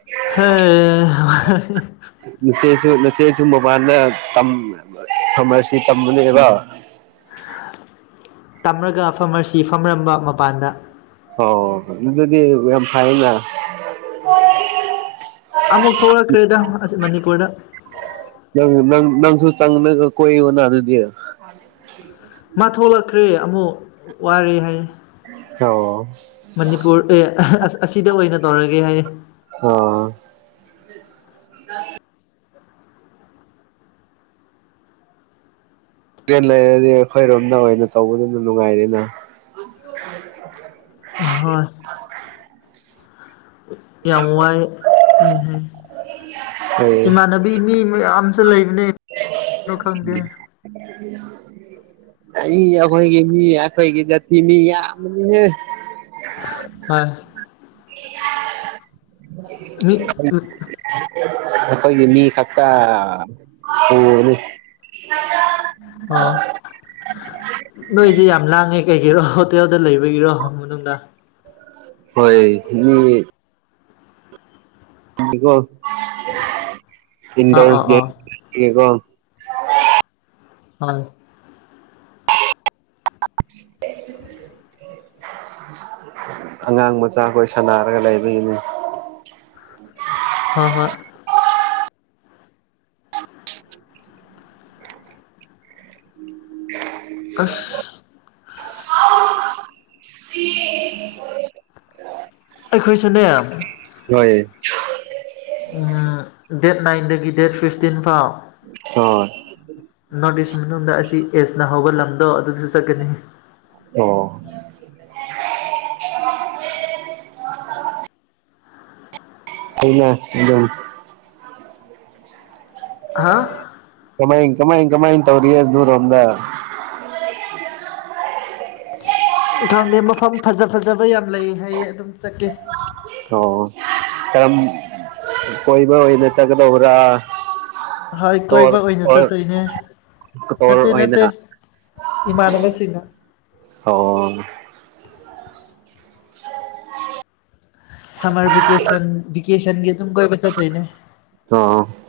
ꯍ ꯅꯆꯦꯁꯨ ꯅꯆꯦꯁꯨ ꯃꯄꯥꯟꯅ ꯇꯝ ꯀꯥꯃꯔꯁ ꯇꯝꯕꯅꯦꯕ ꯇꯝꯂꯒ ꯐꯝꯃꯁꯤ ꯐꯝꯃꯔꯝꯕ ꯃꯄꯥꯟꯗ ꯍ ꯑꯗꯨ ꯑꯗꯨꯗꯤ ꯌꯥꯝ ꯐꯥꯏꯅ ꯑꯃꯨꯛ ꯊꯣꯛꯂꯛꯈ꯭ꯔꯦꯗ ꯃꯅꯤꯄꯨꯔꯗ ꯆꯪꯅ ꯀꯣꯏꯅ ꯑꯗꯨꯗꯤ ꯃꯥ ꯊꯣꯛꯂꯛꯈ꯭ꯔꯦ ꯑꯃꯨꯛ ꯋꯥꯔꯦ ꯍꯥꯏ ꯑꯣ ꯃꯅꯤꯄꯨꯔ ꯑꯦ ꯑꯁꯤꯗ ꯑꯣꯏꯅ ꯇꯧꯔꯒꯦ ꯍꯥꯏꯌꯦ ꯑ [inaudible] ꯇ꯭ꯔꯦꯟ ꯂꯩꯔꯗꯤ ꯑꯩꯈꯣꯏꯔꯣꯝꯗ ꯑꯣꯏꯅ ꯇꯧꯕꯅꯤꯅ ꯅꯨꯡꯉꯥꯏꯔꯤꯦꯅ ꯍꯣꯏ ꯌꯥꯝ ꯋꯥꯏꯌꯦ ꯑꯩ ꯏꯃꯅꯕꯤ ꯃꯤ ꯑꯃꯁꯨ ꯂꯩꯕꯅꯦ ꯀꯩꯅꯣ ꯈꯪꯗꯦ ꯑꯩ ꯑꯩꯈꯣꯏ ꯃꯤꯍꯥꯏ ꯑꯩꯈꯣꯌꯒꯤꯗ ꯇꯤ ꯃꯤ ꯌꯥꯝꯕꯅꯤ ꯍꯦ ꯍ ꯃꯤ ꯑꯩꯈꯣꯏꯒꯤ ꯃꯤ ꯈꯛꯇ ꯄꯨꯕꯅꯤ ꯑꯣ ꯅꯣꯏꯁꯤ ꯌꯥꯝ ꯂ ꯀꯩꯒꯤꯔꯣ ꯍꯣꯇꯦꯜꯗ ꯂꯩꯕꯒꯤꯔꯣ ꯃꯅꯨꯡꯗ ꯍꯣꯏ ꯃꯤ ꯀꯣ ꯑꯥ ꯑꯥ ꯑꯥ ꯏꯟꯗꯔꯦꯀꯣ ꯍꯣꯏ ꯑꯉꯥꯡ ꯃꯆꯥꯈꯣꯏ ꯁꯥꯟꯅꯔꯒ ꯔꯂꯥꯏꯕꯒꯤꯅꯤ ꯍꯣꯏ ꯍꯣꯏ ꯑꯁ ꯑꯩꯈꯣꯏꯁꯦꯅꯦ ꯍꯣꯏ ꯎꯝ ꯗꯦꯠ ꯅꯥꯏꯟꯗꯒꯤ ꯗꯦꯠ ꯐꯤꯁꯇꯤꯟ ꯐꯥꯎ ꯍꯣꯏ ꯅꯣꯔꯠ ꯏꯁ ꯃꯅꯨꯡꯗ ꯑꯁꯤ ꯑꯦꯁꯅ ꯍꯧꯕ ꯂꯝꯗꯣ ꯑꯗꯨꯁꯨ ꯆꯠꯀꯅꯤ ꯑꯣ [unintelligible] ꯑꯩꯅ ꯑꯗꯨꯝ ꯍꯥ ꯀꯃꯥꯏ- ꯀꯃꯥꯏ ꯇꯧꯔꯤꯒꯦ ꯑꯗꯨꯔꯣꯝꯗ ꯈꯪꯗꯦ ꯃꯐꯝ ꯐꯖ -ꯐꯖꯕ ꯌꯥꯝ ꯂꯩ ꯍꯥꯏꯌꯦ ꯑꯗꯨꯝ ꯆꯠꯀꯦ ꯑꯣ ꯀꯝ ꯀꯣꯏꯕ ꯑꯣꯏꯅ ꯆꯠꯒꯗꯧꯕꯔꯥ ꯍꯣꯏ ꯀꯣꯏꯕ ꯑꯣꯏꯅ ꯆꯠꯇꯣꯏꯅꯦ ꯇꯣꯔ ꯅꯠꯇꯦ ꯑꯣꯏꯅ -ꯅꯠꯇꯦ ꯏꯃꯥꯟꯅꯕꯁꯤꯡꯅ ꯑꯣ [unintelligible] ꯁꯝꯃꯔ ꯚꯦꯀꯦꯁꯟ -ꯚꯦꯀꯦꯁꯟꯒꯤ ꯑꯗꯨꯝ ꯀꯣꯏꯕ ꯆꯠꯇꯣꯏꯅꯦ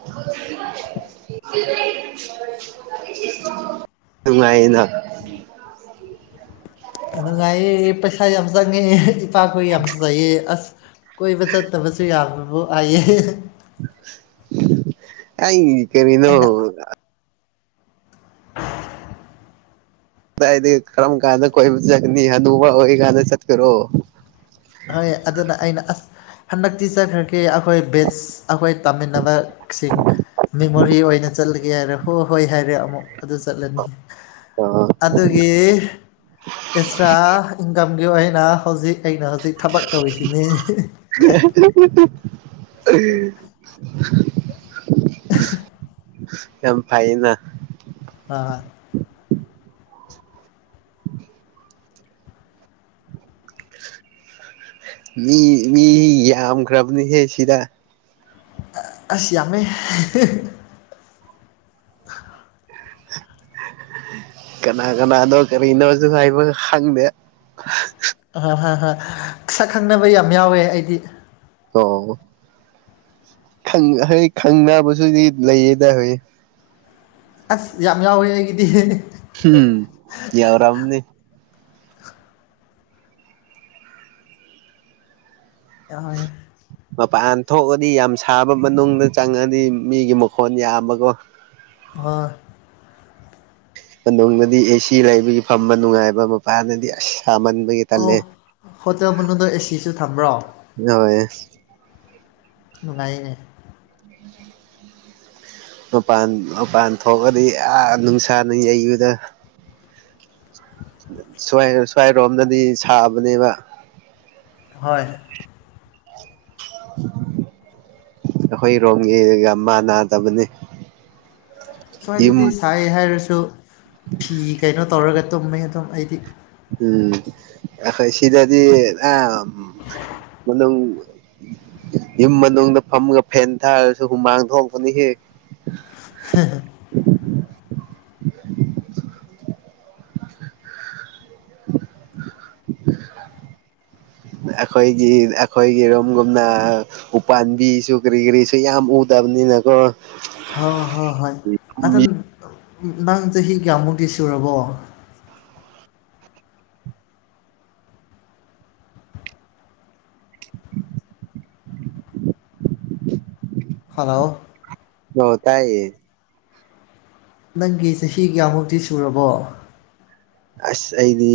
[unintelligible] ꯅꯨꯡꯉꯥꯏꯅ ꯅꯨꯡꯉꯥꯏꯌꯦ ꯄꯩꯁꯥ ꯌꯥꯝ ꯆꯪꯉꯦ ꯏꯄꯥꯈꯣꯏ ꯌꯥꯝ ꯆꯩꯌꯦ ꯑꯁ ꯀꯣꯏꯕ ꯆꯠꯇꯕꯁꯨ ꯌꯥꯕꯕꯨ ꯍꯥꯏꯌꯦ ꯑꯩ ꯀꯔꯤꯅꯣ ꯑꯩꯅ ꯗꯥꯏꯗꯤ ꯀꯔꯝ ꯀꯥꯟꯗ ꯀꯣꯏ ꯆꯠꯀꯅꯤ ꯍꯥꯅꯨꯕ ꯑꯣꯏ ꯀꯥꯟꯗ ꯆꯠꯀꯔꯣ ꯍꯣꯏ ꯑꯗꯨꯅ ꯑꯩꯅ ꯑꯁ ꯍꯟꯗꯛꯇꯤ ꯆꯠꯈ꯭ꯔꯒꯦ ꯑꯩꯈꯣꯏ ꯕꯦꯁ ꯑꯩꯈꯣꯏ ꯇꯝꯃꯤꯟꯅꯕ ꯁꯤꯡ ꯃꯦꯃꯣꯔꯤ ꯑꯣꯏꯅ ꯆꯠꯂꯒꯦ ꯍꯥꯏꯔꯦ ꯍꯣꯏ- ꯍꯣꯏ ꯍꯥꯏꯔꯦ ꯑꯃꯨꯛ ꯑꯗꯨ ꯆꯠꯂꯅꯤ ꯑꯣ ꯑꯗꯨꯒꯤ ꯑꯦꯛꯁꯇ꯭ꯔꯥ ꯏꯟꯀꯝ ꯒꯤꯑꯣꯏꯅ ꯍꯧꯖꯤꯛ ꯑꯩ ꯊꯕꯛ ꯇꯧꯔꯤꯁꯤꯅꯦ ꯎꯝ [unintelligible] ꯌꯥꯝ ꯐꯩꯅ ꯃꯤ -ꯃꯤ ꯌꯥꯝꯈ꯭ꯔꯕꯅꯤ ꯍꯦ ꯁꯤꯗ ꯑꯁ ꯌꯥꯝꯃꯦ [unintelligible] ꯀꯅꯥ -ꯀꯅꯥꯅꯣ ꯀꯔꯤꯅꯣꯁꯨ ꯍꯥꯏꯕ ꯈꯪꯗꯦ ꯍꯣꯏ ꯍꯣꯏ ꯍꯣꯏ ꯁꯛ ꯈꯪꯅꯕ ꯌꯥꯝ ꯌꯥꯎꯋꯦ ꯑꯩꯗꯤ ꯑꯣ ꯍꯣꯏ ꯈꯪꯅꯕꯁꯨꯗꯤ ꯂꯩꯌꯦꯗ ꯍꯣꯏ ꯑꯁ ꯌꯥꯝ ꯌꯥꯎꯋꯦ ꯑꯩꯒꯤꯗꯤ ꯎꯝ ꯌꯥꯎꯔꯝꯅꯤ ꯑꯣꯏ ꯃꯄꯥꯟ ꯊꯣꯛꯑꯗꯤ ꯌꯥꯝ ꯁꯥꯕ ꯃꯅꯨꯡꯗ ꯆꯪꯉꯗꯤ ꯃꯤꯒꯤ ꯃꯈꯣꯟ ꯌꯥꯝꯕꯀꯣ ꯋ ꯃꯅꯨꯡꯗꯗꯤ ꯑꯦꯁꯤ ꯂꯩꯕꯒꯤ ꯐꯝꯕ ꯅꯨꯡꯉꯥꯏꯕ ꯃꯄꯥꯟꯗꯗꯤ ꯑꯁ ꯁꯥꯃꯟꯕꯒꯤ ꯇꯜꯂꯦ ꯑꯣ ꯍꯣꯇꯦꯜ ꯃꯅꯨꯡꯗ ꯑꯦꯁꯤꯁꯨ ꯊꯝꯕ꯭ꯔꯣ ꯍꯣꯏ ꯅꯨꯡꯉꯥꯏꯅꯦ ꯃꯄꯥꯟ -ꯃꯄꯥꯟ ꯊꯣꯛꯑꯗꯤ ꯑꯥ ꯅꯨꯡꯁꯥꯅ ꯌꯩꯕꯗ ꯁꯨꯋꯥꯏꯔꯣꯝꯗꯗꯤ ꯁꯥꯕꯅꯦꯕ ꯍꯣꯏ ꯑꯩꯈꯣꯏꯔꯣꯝꯒꯤꯒ ꯃꯥꯟꯅꯗꯕꯅꯦ ꯁꯨꯋꯥꯏꯗꯗꯤ ꯁꯥꯏ ꯍꯥꯏꯔꯁꯨ ꯐꯤ ꯀꯩꯅꯣ ꯇꯧꯔꯒ ꯇꯨꯝꯃꯦ ꯑꯗꯨꯝ ꯑꯩꯗꯤ ꯎꯝ ꯑꯩꯈꯣꯏ ꯁꯤꯗꯗꯤ ꯑ ꯃꯅꯨꯡ ꯌꯨꯝ ꯃꯅꯨꯡꯗ ꯐꯝꯃꯒ ꯐꯦꯟ ꯊꯥꯔꯁꯨ ꯍꯨꯃꯥꯡ ꯊꯣꯛꯄꯅꯤ ꯍꯦ [unintelligible] ꯑꯩꯈꯣꯏꯒꯤ- ꯑꯩꯈꯣꯏꯒꯤꯔꯣꯝꯒꯨꯝꯅ ꯎꯄꯥꯥꯟꯝꯕꯤꯁꯨ ꯀꯔꯤ- ꯀꯔꯤꯁꯨ ꯌꯥꯝ ꯎꯗ ꯇꯕꯅꯤꯅꯀꯣ ꯍ ꯍꯣ ꯍꯣꯏ ꯑꯗꯝ ꯅꯪ ꯆꯍꯤ ꯀꯌꯥꯃꯨꯛꯇꯤ ꯁꯨꯔꯕꯣ [inaudible] ꯍꯜꯂꯣ ꯍ ꯇꯥꯏꯌꯦ ꯅꯪꯒꯤ ꯆꯍꯤ ꯀꯌꯥꯃꯨꯛꯇꯤ ꯁꯨꯔꯕꯣ ꯑꯁ ꯑꯩꯗꯤ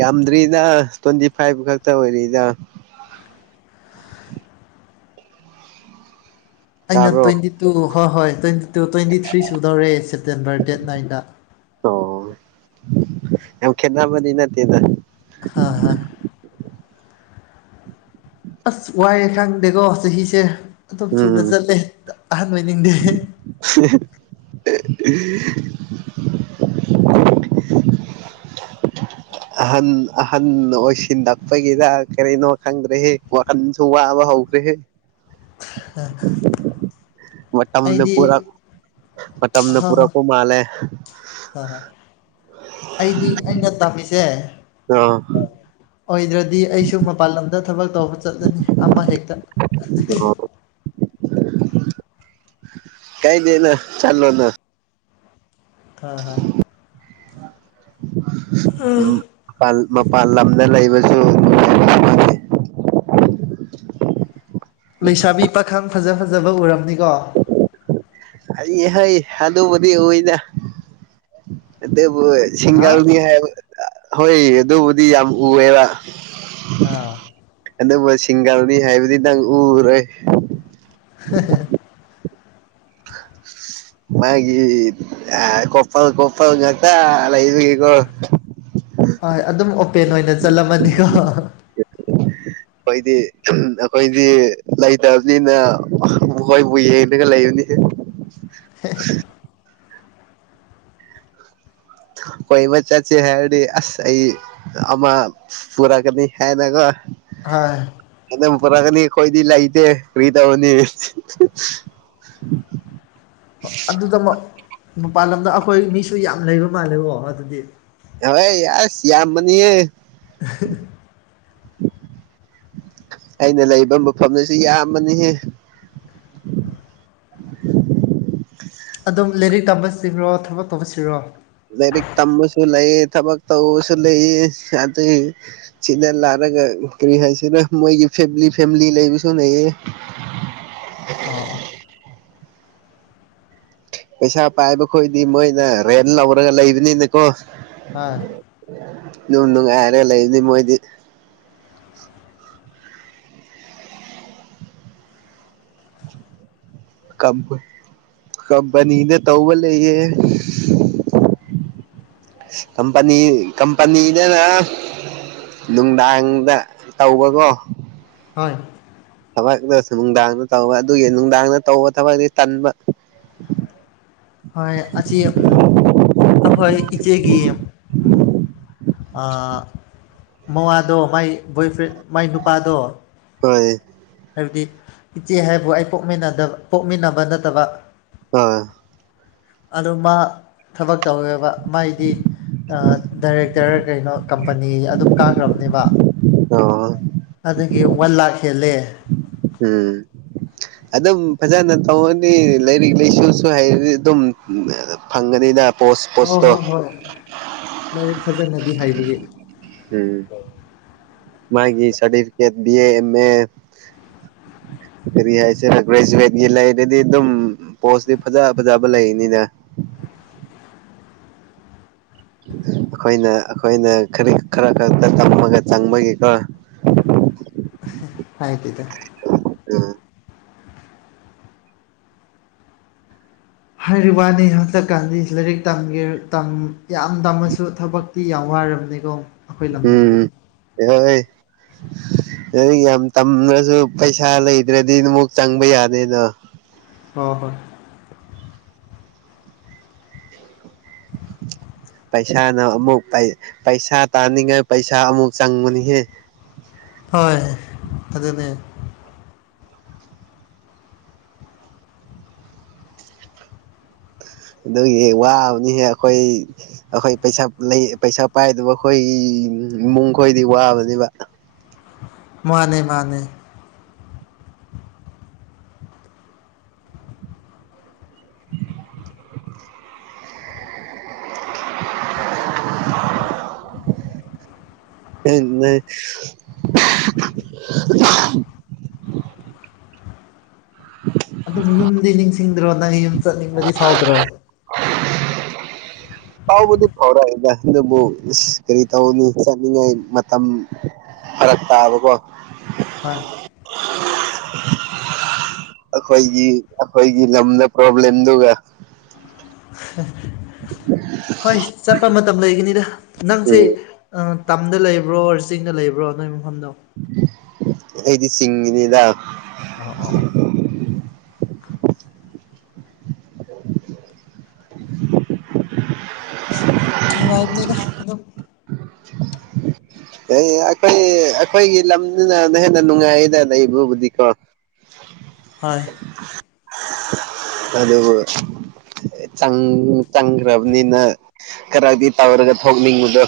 ꯌꯥꯝꯗ꯭ꯔꯤꯗ ꯇ꯭ꯋꯦꯟꯇꯤ ꯐꯥꯏꯚ ꯈꯛꯇ ꯑꯣꯏꯔꯤꯗ ꯑꯩꯅ ꯇꯥꯕ꯭ꯔꯣ ꯇ꯭ꯋꯦꯟꯇꯤ ꯇꯨ ꯍꯣꯏ ꯍꯣꯏ ꯇ꯭ꯋꯦꯟꯤ ꯇꯨ ꯇ꯭ꯋꯦꯟꯇꯤ ꯊ꯭ꯔꯤ ꯁꯨꯗꯧꯔꯦ ꯁꯦꯞꯇꯦꯝꯕꯔ ꯗꯦꯠ ꯅꯥꯏꯟꯗ ꯑꯣ ꯌꯥꯝ ꯈꯦꯗꯥꯕꯗꯤ ꯅꯗ ꯍꯥ ꯍ ꯑꯁ ꯋꯥꯏꯑꯦ ꯈꯪꯗꯦꯀꯣ ꯆꯍꯤꯁꯦ ꯑꯗꯨꯝ ꯊꯨꯅ ꯎꯝ ꯆꯠꯂꯦ ꯑꯍꯟ ꯑꯣꯏꯅꯤꯡꯗꯦ [inaudible] [inaudible] [inaudible] [inaudible] ꯑꯍꯟ ꯑꯍꯟ ꯑꯣꯏꯁꯤꯜꯂꯛꯄꯒꯤꯗ ꯀꯔꯤꯅꯣ ꯈꯪꯗ꯭ꯔꯦ ꯋꯥꯈꯜꯁꯨ ꯋꯥꯕ ꯍꯧꯈ꯭ꯔꯦ ꯍ ꯑꯦ ꯃꯝꯅ ꯄꯥ ꯃꯇꯝꯅ ꯄꯨꯔ ꯀꯨꯃ ꯂꯦ ꯐꯔꯣꯏ ꯑꯩꯗꯤ ꯑꯩꯅ ꯇꯝꯃꯤꯁꯦ ꯑꯣ ꯑꯣꯏꯗ꯭ꯔꯗꯤ ꯑꯩꯁꯨ ꯃꯄꯜ ꯂꯝ ꯗ ꯊꯕꯛ ꯇꯧꯕ ꯆꯠꯂꯅꯤ ꯑꯃ ꯍꯦꯛꯇ ꯀꯥꯏꯅꯦꯅ ꯆꯜꯂꯣ ꯅ ꯍꯣꯏ ꯍꯣꯏ ꯎꯝ ꯐꯜ ꯃꯄꯥꯟ ꯂꯝꯗ ꯂꯩꯕꯁꯨ ꯐꯪꯉꯩ ꯂꯩꯁꯥꯕꯤ ꯄꯥꯈꯪ ꯐꯖ ꯐꯖꯕ ꯎꯔꯝꯅꯤꯀꯣ ꯑꯩ ꯍ ꯑꯗꯨꯕꯤ ꯑꯣꯏꯣꯏꯗ ꯑ ꯍꯥ ꯁꯤꯡꯒꯜꯅꯤ ꯍꯥꯏꯕ ꯍꯣꯏ ꯑꯗꯨꯕꯨꯗꯤ ꯌꯥꯝ ꯎꯑꯦꯕ ꯑꯥ ꯑꯗꯨꯕꯨ ꯁꯤꯡꯒꯔꯅꯤ ꯍꯥꯏꯕꯨꯗꯤ ꯅꯪ ꯎꯔꯣꯏ ꯍ ꯃꯥꯒꯤ ꯀꯣꯄꯥꯜ ꯀꯣꯄꯜ ꯉ ꯀ ꯍꯣꯏ ꯑꯗꯨꯝ ꯑꯣꯄꯦꯟ ꯑꯣꯏꯅ ꯆꯠꯂꯝꯃꯅꯤꯀꯣ ꯑꯩꯈꯣꯏꯗꯤ ꯑꯩꯈꯣꯏꯗꯤ ꯂꯩꯇꯕꯅꯤꯅ ꯃꯈꯣꯏꯕꯨ ꯌꯦꯡꯉꯒ ꯂꯩꯕꯅꯤ [unintelligible] ꯑꯩꯣꯏ ꯃ ꯆꯥꯆꯦ ꯍꯥꯏꯔꯗꯤ ꯑꯁ ꯑꯩ ꯑꯃ ꯄꯨꯔꯥꯀꯅꯤ ꯍꯥꯏꯅ ꯀꯣ ꯍꯥꯏꯣꯏ ꯐꯔꯒꯅꯤ ꯀꯣꯏꯗꯤ ꯂ ꯏꯗꯦ ꯀꯔꯤꯗꯥ ꯑꯣꯅꯤ ꯑꯗꯨꯗ ꯃꯄꯥꯟ ꯂꯝꯗ ꯑꯩꯈꯣꯏ ꯃꯤꯁꯨ ꯌꯥꯝ ꯂꯩꯕ ꯃꯥꯜꯂꯦꯕꯣ ꯑꯗꯨꯗꯤ ꯍꯣꯏ ꯌꯥꯁꯤ ꯌꯥ ꯌꯥꯝ ꯃꯅꯤ [inaudible] [inaudible] ꯑꯩꯅ ꯂꯩꯕ ꯃꯐꯝ ꯑꯁꯤ ꯌꯥꯝꯕꯅꯤꯍꯦ [inaudible] ꯑꯗꯨꯝ ꯂꯥꯏꯔꯤꯛ ꯇꯝꯕ ꯁꯤ꯭ꯔꯣ ꯊꯕꯛ ꯇꯧꯕꯁꯤꯔꯣ ꯂꯥꯏꯔꯤꯛ ꯇꯝꯕꯁꯨ ꯂꯩ ꯊꯕꯛ ꯇꯧꯕꯁꯨ ꯂꯩ ꯑꯗꯨ ꯁꯤꯗꯂꯔ ꯀꯔꯤ ꯍꯥꯏꯁꯤꯔ ꯃꯣꯏꯒꯤ ꯐꯦꯃꯤꯂꯤ ꯐꯦꯃꯤꯂꯤ ꯂꯩꯕꯁꯨ ꯂꯩꯌꯦ ꯑꯥ ꯄꯩꯁꯥ ꯄꯥꯏꯕꯈꯣꯏꯗꯤ ꯃꯣꯏꯅ ꯔꯦꯟ ꯂꯧꯔꯒ ꯂꯩꯕꯅꯤꯅꯀꯣ ꯍꯥꯣꯏ ꯏꯅꯅꯨꯡ ꯉꯔ ꯂꯩ ꯏꯅꯤ ꯃꯗꯤ [inaudible] ꯀꯝ ꯀꯝꯄꯅꯤꯗ ꯇꯧꯕ ꯂꯩꯌꯦ ꯀꯄꯅꯤ ꯀꯝꯄꯅꯤꯅꯦꯅ ꯑꯁ ꯅꯨꯡꯗꯥꯡꯗ ꯇꯧꯕꯀꯣ ꯍꯣꯏ ꯊꯕꯛꯛꯇꯁꯨ ꯅꯨꯡꯗꯥꯡꯗ ꯇꯧꯕ ꯑꯗꯨꯒꯤ ꯅꯨꯡꯗꯥꯡꯗ ꯇꯧꯕ ꯊꯕꯛꯅꯤ ꯇꯟꯕ ꯍꯣꯏ ꯑꯁꯤ ꯑꯩꯈꯣꯏ ꯏꯆꯦꯒꯤ ꯃꯃꯥꯗꯣ ꯃꯥꯏ ꯕꯣꯏ ꯐ꯭ꯔꯦꯟ ꯃꯥꯏ ꯅꯨꯄꯥꯗꯣ ꯍꯣꯏ ꯍꯥꯏꯕꯗꯤ ꯏꯆꯦ ꯍꯥꯏꯕꯨ ꯑꯩ ꯄꯣꯛꯃꯤꯟꯅꯗꯕ ꯄꯣꯛꯃꯤꯟꯅꯕ ꯅꯠꯇꯕ ꯑ ꯑꯗꯨ ꯃꯥ ꯊꯕꯛ ꯇꯧꯋꯦꯕ ꯃꯥꯏꯗꯤ ꯗꯥꯏꯔꯦꯛ ꯑꯣ [unintelligible] ꯈꯦꯂꯦ ꯎꯝ ꯑꯗꯨꯝ ꯐꯖꯅ ꯇꯧꯔꯅꯤ ꯂꯥꯏꯔꯤꯛ ꯂꯥꯏꯁꯨꯁꯨ ꯍꯩꯔꯗꯤ ꯑꯗꯨꯝ ꯐꯪꯉꯅꯤꯅ ꯍꯣꯏ ꯍꯣꯏ ꯍꯣꯏ ꯂꯥꯏꯔꯤꯛ ꯐꯖꯅꯗꯤ ꯍꯥꯏꯕꯒꯤ ꯎꯝ ꯃꯥꯒꯤ ꯁꯔꯇꯤꯐꯦꯠ ꯕꯤ ꯑꯦꯦꯝ ꯑꯦ ꯎ ꯀꯔꯤ ꯍꯥꯏꯁꯤꯦꯔ ꯒ꯭ꯔꯦꯖꯨꯋꯦꯠꯀꯤ ꯂꯩꯔꯗꯤ ꯑꯗꯨꯝ ꯄꯣꯁꯇꯤ ꯐꯖ ꯐꯖꯕ ꯂꯩꯅꯤꯅ [inaudible] ꯑꯩꯈꯣꯏꯅ ꯑꯩꯈꯣꯏꯅ ꯈ ꯈꯔ ꯈꯛꯇ ꯇꯝꯃꯒ ꯆꯪꯕꯒꯤꯀꯣ [inaudible] ꯍꯥꯏꯥꯏ ꯇꯗ ꯎꯝ ꯍꯥꯏꯔꯤꯕ ꯋꯥꯅꯤ ꯍꯟꯇꯛꯀꯥꯟꯗꯤ ꯂꯥꯏꯔꯤꯛ ꯇꯝꯒꯦ ꯌꯥꯝ ꯇꯝꯃꯁꯨ ꯊꯕꯛꯇꯤ ꯌꯥꯎꯋ ꯋꯥꯔꯕꯅꯤꯀꯣ ꯑꯩꯈꯣꯏ ꯂꯝꯗꯝꯗꯗꯤ ꯌꯑꯥꯏ ꯌꯥꯝ ꯇꯝꯅꯁꯨ ꯄꯩꯁꯥ ꯂꯩꯗ꯭ꯔꯗꯤ ꯑꯗꯨꯨꯛ ꯆꯪꯕ ꯌꯥꯗꯦꯗꯣ ꯍꯣ ꯍꯣꯏ [inaudible] ꯄꯩꯁꯥꯅ ꯑꯃꯨꯛ ꯄꯩꯁꯥ ꯇꯥꯅꯤꯡꯉꯥꯏ ꯄꯩꯁꯥ ꯑꯃꯨꯛ ꯆꯪꯕꯅꯤꯍꯦ [inaudible] ꯍꯣꯏ ꯑꯗꯨꯅꯦ ꯑꯗꯨꯒꯤ ꯋꯥꯕꯅꯤꯍꯦ ꯑꯩꯈꯣꯏ ꯑꯩꯈꯣꯏ ꯄꯩꯁꯥ ꯄꯩꯁꯥ ꯄꯥꯏꯗꯨꯕ ꯑꯩꯈꯣꯏ ꯏꯃꯨꯡ ꯈꯣꯏꯗꯤ ꯋꯥꯕꯅꯦꯕ ꯃꯥꯅꯦ ꯃꯥꯅꯦ [inaudible] [inaudible] [unintelligible] [inaudible] ꯑꯗꯨꯝ ꯌꯨꯝꯗꯤ ꯅꯤꯡꯁꯤꯡꯗ꯭ꯔꯣ ꯅꯪ ꯌꯨꯝ ꯆꯠꯅꯤꯡꯕꯗꯤ ꯐꯥꯎꯗ꯭ꯔꯣ ꯐꯥꯎꯕꯗꯤ ꯐꯥꯎꯔꯛꯑꯏꯗ ꯑꯗꯨꯕꯨ ꯑꯁ ꯀꯔꯤ ꯇꯧꯅꯤ ꯆꯠꯅꯤꯡꯉꯥꯏ ꯃꯇꯝ ꯐꯔꯛ ꯇꯥꯕꯥꯀꯣ ꯍꯣꯏ [inaudible] ꯑꯩꯈꯣꯏꯒꯤ ꯑꯩꯈꯣꯏꯒꯤ ꯂꯝꯗ ꯄ꯭ꯔꯣꯕ꯭ꯂꯦꯝꯗꯨꯒ ꯍꯣꯏ ꯆꯠꯄ ꯃꯇꯝ ꯂꯩꯒꯅꯤꯗ ꯅꯪꯁꯦ ꯎꯝ ꯇꯝꯗ ꯂꯩꯕ꯭ꯔꯣ ꯑꯣꯔ ꯆꯤꯡꯗ ꯂꯩꯕ꯭ꯔꯣ ꯅꯣꯏ ꯃꯐꯝꯗꯣ ꯑꯩꯗꯤ ꯁꯤꯁꯤꯡꯅꯤꯗ ꯑꯣ ꯑꯣ ꯑꯣ ꯅꯨꯡꯉꯥꯏꯕ ꯂꯩꯅ ꯑꯗꯨꯝ ꯑꯦ ꯑꯩꯈꯣꯏ ꯑꯩꯈꯣꯏꯒꯤ ꯂꯝꯁꯤꯅꯅ ꯍꯦꯟꯅ ꯅꯨꯡꯉꯥꯏꯗꯅ ꯂꯩ ꯑꯩꯕꯨꯕꯨꯗꯤꯀꯣ ꯍꯣꯏ ꯑꯗꯨꯕꯨ ꯆꯪꯈ꯭ꯔꯕꯅꯤꯅ ꯈꯔꯗꯤ ꯇꯧꯔꯒ ꯊꯣꯛꯅꯤꯡꯕꯗꯣ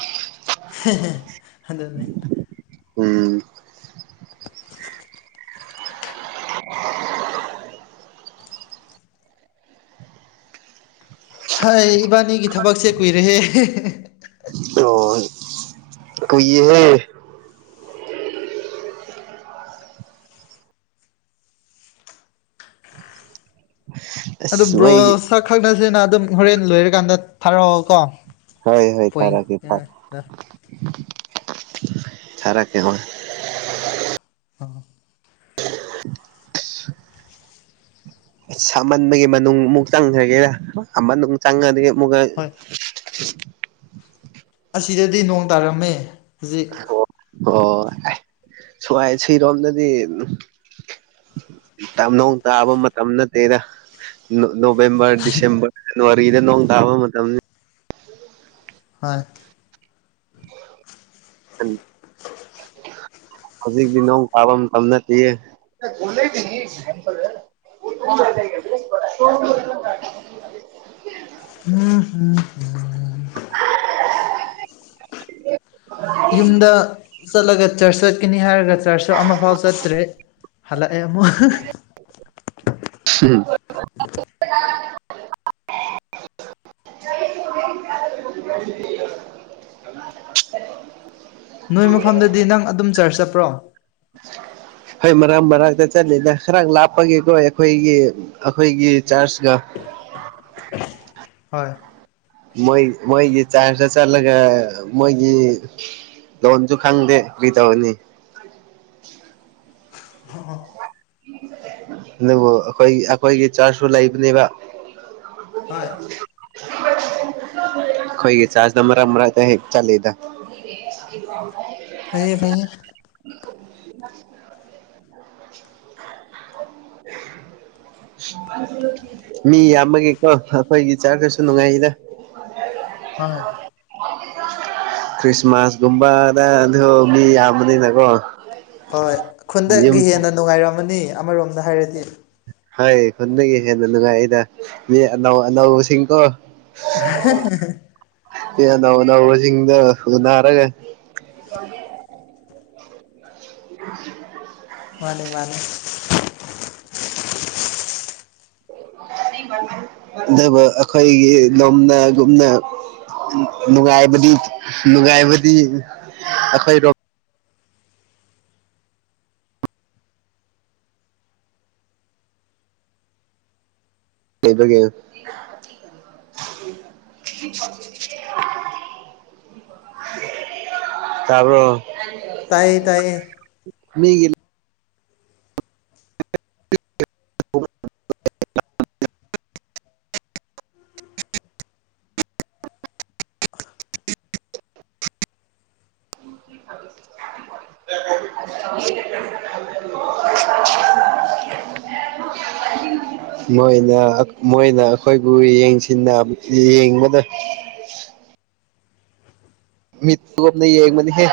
ꯑꯗꯨ ꯎꯝ [unintelligible] ꯍꯥꯏ ꯏꯕꯥꯅꯤꯒꯤ ꯊꯕꯛꯁꯦ ꯀꯨꯏꯔꯦꯍꯦ ꯑꯣ ꯀꯣꯏꯍꯦ ꯑꯗꯨ ꯑꯁ ꯕ꯭ꯔꯣ ꯃꯩ ꯁꯛ ꯈꯪꯅꯁꯤꯅ ꯑꯗꯨꯝ ꯍꯣꯔꯦꯟ ꯂꯣꯏꯔꯀꯥꯟꯗ ꯊꯥꯔꯛꯑꯣ ꯀꯣ ꯍꯣꯏ ꯍꯣꯏ ꯐꯔꯛꯁꯤꯦ ꯐꯔ ꯆꯔꯥ ꯀꯍ ꯑ [unintelligible] ꯑꯁ ꯑꯃꯃꯟꯕꯒꯤ ꯃꯅꯨꯡ ꯑꯃꯨꯛ ꯆꯪꯈ꯭ꯔꯒꯦꯔ ꯆꯪꯉꯗꯤ ꯑꯃꯨꯛꯀ ꯍꯣꯏ [unintelligible] ꯑꯁꯤꯗꯗꯤ ꯅꯣꯡ ꯇꯥꯔꯝꯃꯦ ꯍꯧꯖꯤꯛ ꯑꯣ ꯁꯉꯥꯏ ꯁꯤꯔꯣꯝꯅꯗꯤ ꯅꯧ ꯇꯥꯕ ꯃꯇꯝ ꯅꯠꯇꯦꯗ ꯅꯣꯕꯦꯝꯕꯔ ꯗꯤꯁꯦꯝꯕꯔ ꯖꯅꯋꯥꯔꯤꯗ ꯅꯣꯡ ꯇꯥꯕ ꯃꯇꯝꯅꯤ ꯍꯣꯏ ꯎꯝ ꯍꯧꯖꯤꯛꯇꯤ ꯅꯣꯡ ꯇꯥꯕ ꯃꯇꯝ ꯅꯠꯇꯦ [inaudible] ꯎꯝ ꯌꯨꯝꯗ [unintelligible] ꯆꯠꯂꯒ ꯆꯔꯆ ꯆꯠꯀꯅꯤ ꯍꯥꯏꯔꯒ ꯆꯔꯆꯁꯨ ꯑꯃꯐꯥꯎ ꯆꯠꯇ꯭ꯔꯦ ꯍꯜꯂꯛ ꯑ ꯑꯃ ꯎꯝ [unintelligible] ꯅꯣꯏ ꯃꯐꯝꯗꯗꯤ ꯅꯪ ꯑꯗꯨꯝ ꯆꯔ ꯆꯠꯄ꯭ꯔꯣ [unintelligible] ꯍꯣꯏ ꯃꯔꯥꯡ ꯃꯔꯛꯇ ꯆꯠꯂꯤꯗ ꯈꯔ ꯂꯥꯞꯄꯒꯦꯀꯣ ꯑꯩꯈꯣꯏꯒꯤ ꯑꯩꯈꯣꯏꯒꯤ ꯆꯥꯔꯆꯀ [unintelligible] ꯍꯣꯏ ꯃꯣꯏ ꯃꯣꯏꯒꯤ ꯆꯥ ꯆ ꯆꯠꯂꯒ ꯃꯣꯏꯒꯤ ꯂꯣꯟꯟꯁꯨꯨ ꯈꯥꯡꯗꯦ ꯄꯤꯗꯥ ꯋꯥꯅꯤ ꯑꯣ ꯑꯗꯨꯕꯨ ꯑꯩꯈꯣꯏ ꯑꯩꯈꯣꯏꯒꯤ ꯆꯥꯔꯁꯨ ꯂꯩꯕꯅꯦꯕ ꯍꯣꯏ [unintelligible] ꯍꯣꯏꯒꯤ ꯆꯥꯖ ꯃꯔ ꯃꯔ ꯍ ꯆꯂꯗ ꯐꯌꯦ ꯐꯌꯦ [inaudible] [inaudible] ꯃꯤ ꯌꯥꯝꯃꯒꯦꯀꯣ ꯑꯩꯈꯣꯏꯒꯤ ꯆꯥ ꯀꯁꯨ ꯅꯨꯡꯉꯥꯏꯗ ꯍꯣꯏ ꯈ꯭ꯔꯤꯁꯃꯥꯁꯒꯨꯝꯕꯗ ꯑꯗꯨ ꯃꯤ ꯌꯥꯝꯕꯅꯤꯅꯀꯣ ꯍꯣꯏ ꯌꯨꯝ ꯈꯨꯟꯗꯛꯀꯤ ꯍꯦꯟꯅ ꯅꯨꯡꯉꯥꯏꯔꯝꯃꯅꯤ ꯑꯃꯔꯣꯝꯗ ꯍꯥꯏꯔꯗꯤ ꯍ ꯈꯨꯟꯗꯒꯤ ꯍꯦꯟꯅ ꯅꯨꯡꯉꯥꯏꯗ ꯃꯤ ꯑꯅꯧ ꯑꯅꯧꯕꯁꯤꯡꯀꯣ [inaudible] ꯍ‌ꯦ ꯑꯅꯧ ꯑꯅꯧꯕꯁꯤꯡꯗꫭ ꯅꯔꯒ [unintelligible] ꯃꯥꯅꯤ ꯃꯥꯅꯤ ꯑꯗꯨꯕꯨ ꯑꯩꯈꯣꯏꯒꯤ ꯂꯣꯝꯗꯒꯨꯝꯅ ꯅꯨꯡꯉꯥꯏꯕꯗꯤ ꯅꯨꯡꯉꯥꯏꯕꯗꯤ ꯑꯩꯈꯣꯏꯔꫭꯝ ꯂꯩꯕꯒ‌ꯦ [unintelligible] ꯇꯔꫭ ꯇꯥꯏꯌꯦ ꯇꯥꯏꯌꯦ ꯃꯤꯒꯤ [unintelligible] [unintelligible] ꯃꯣꯏꯅ ꯑ ꯃꯣꯏꯅ ꯑꯩꯈꯣꯏꯕꯨ ꯌꯦꯡꯁꯤ ꯌꯦꯡꯕꯗ [unintelligible] ꯃꯤꯁꯨꯞꯅ ꯌꯦꯕꯅꯤ ꯍ‌ꯦ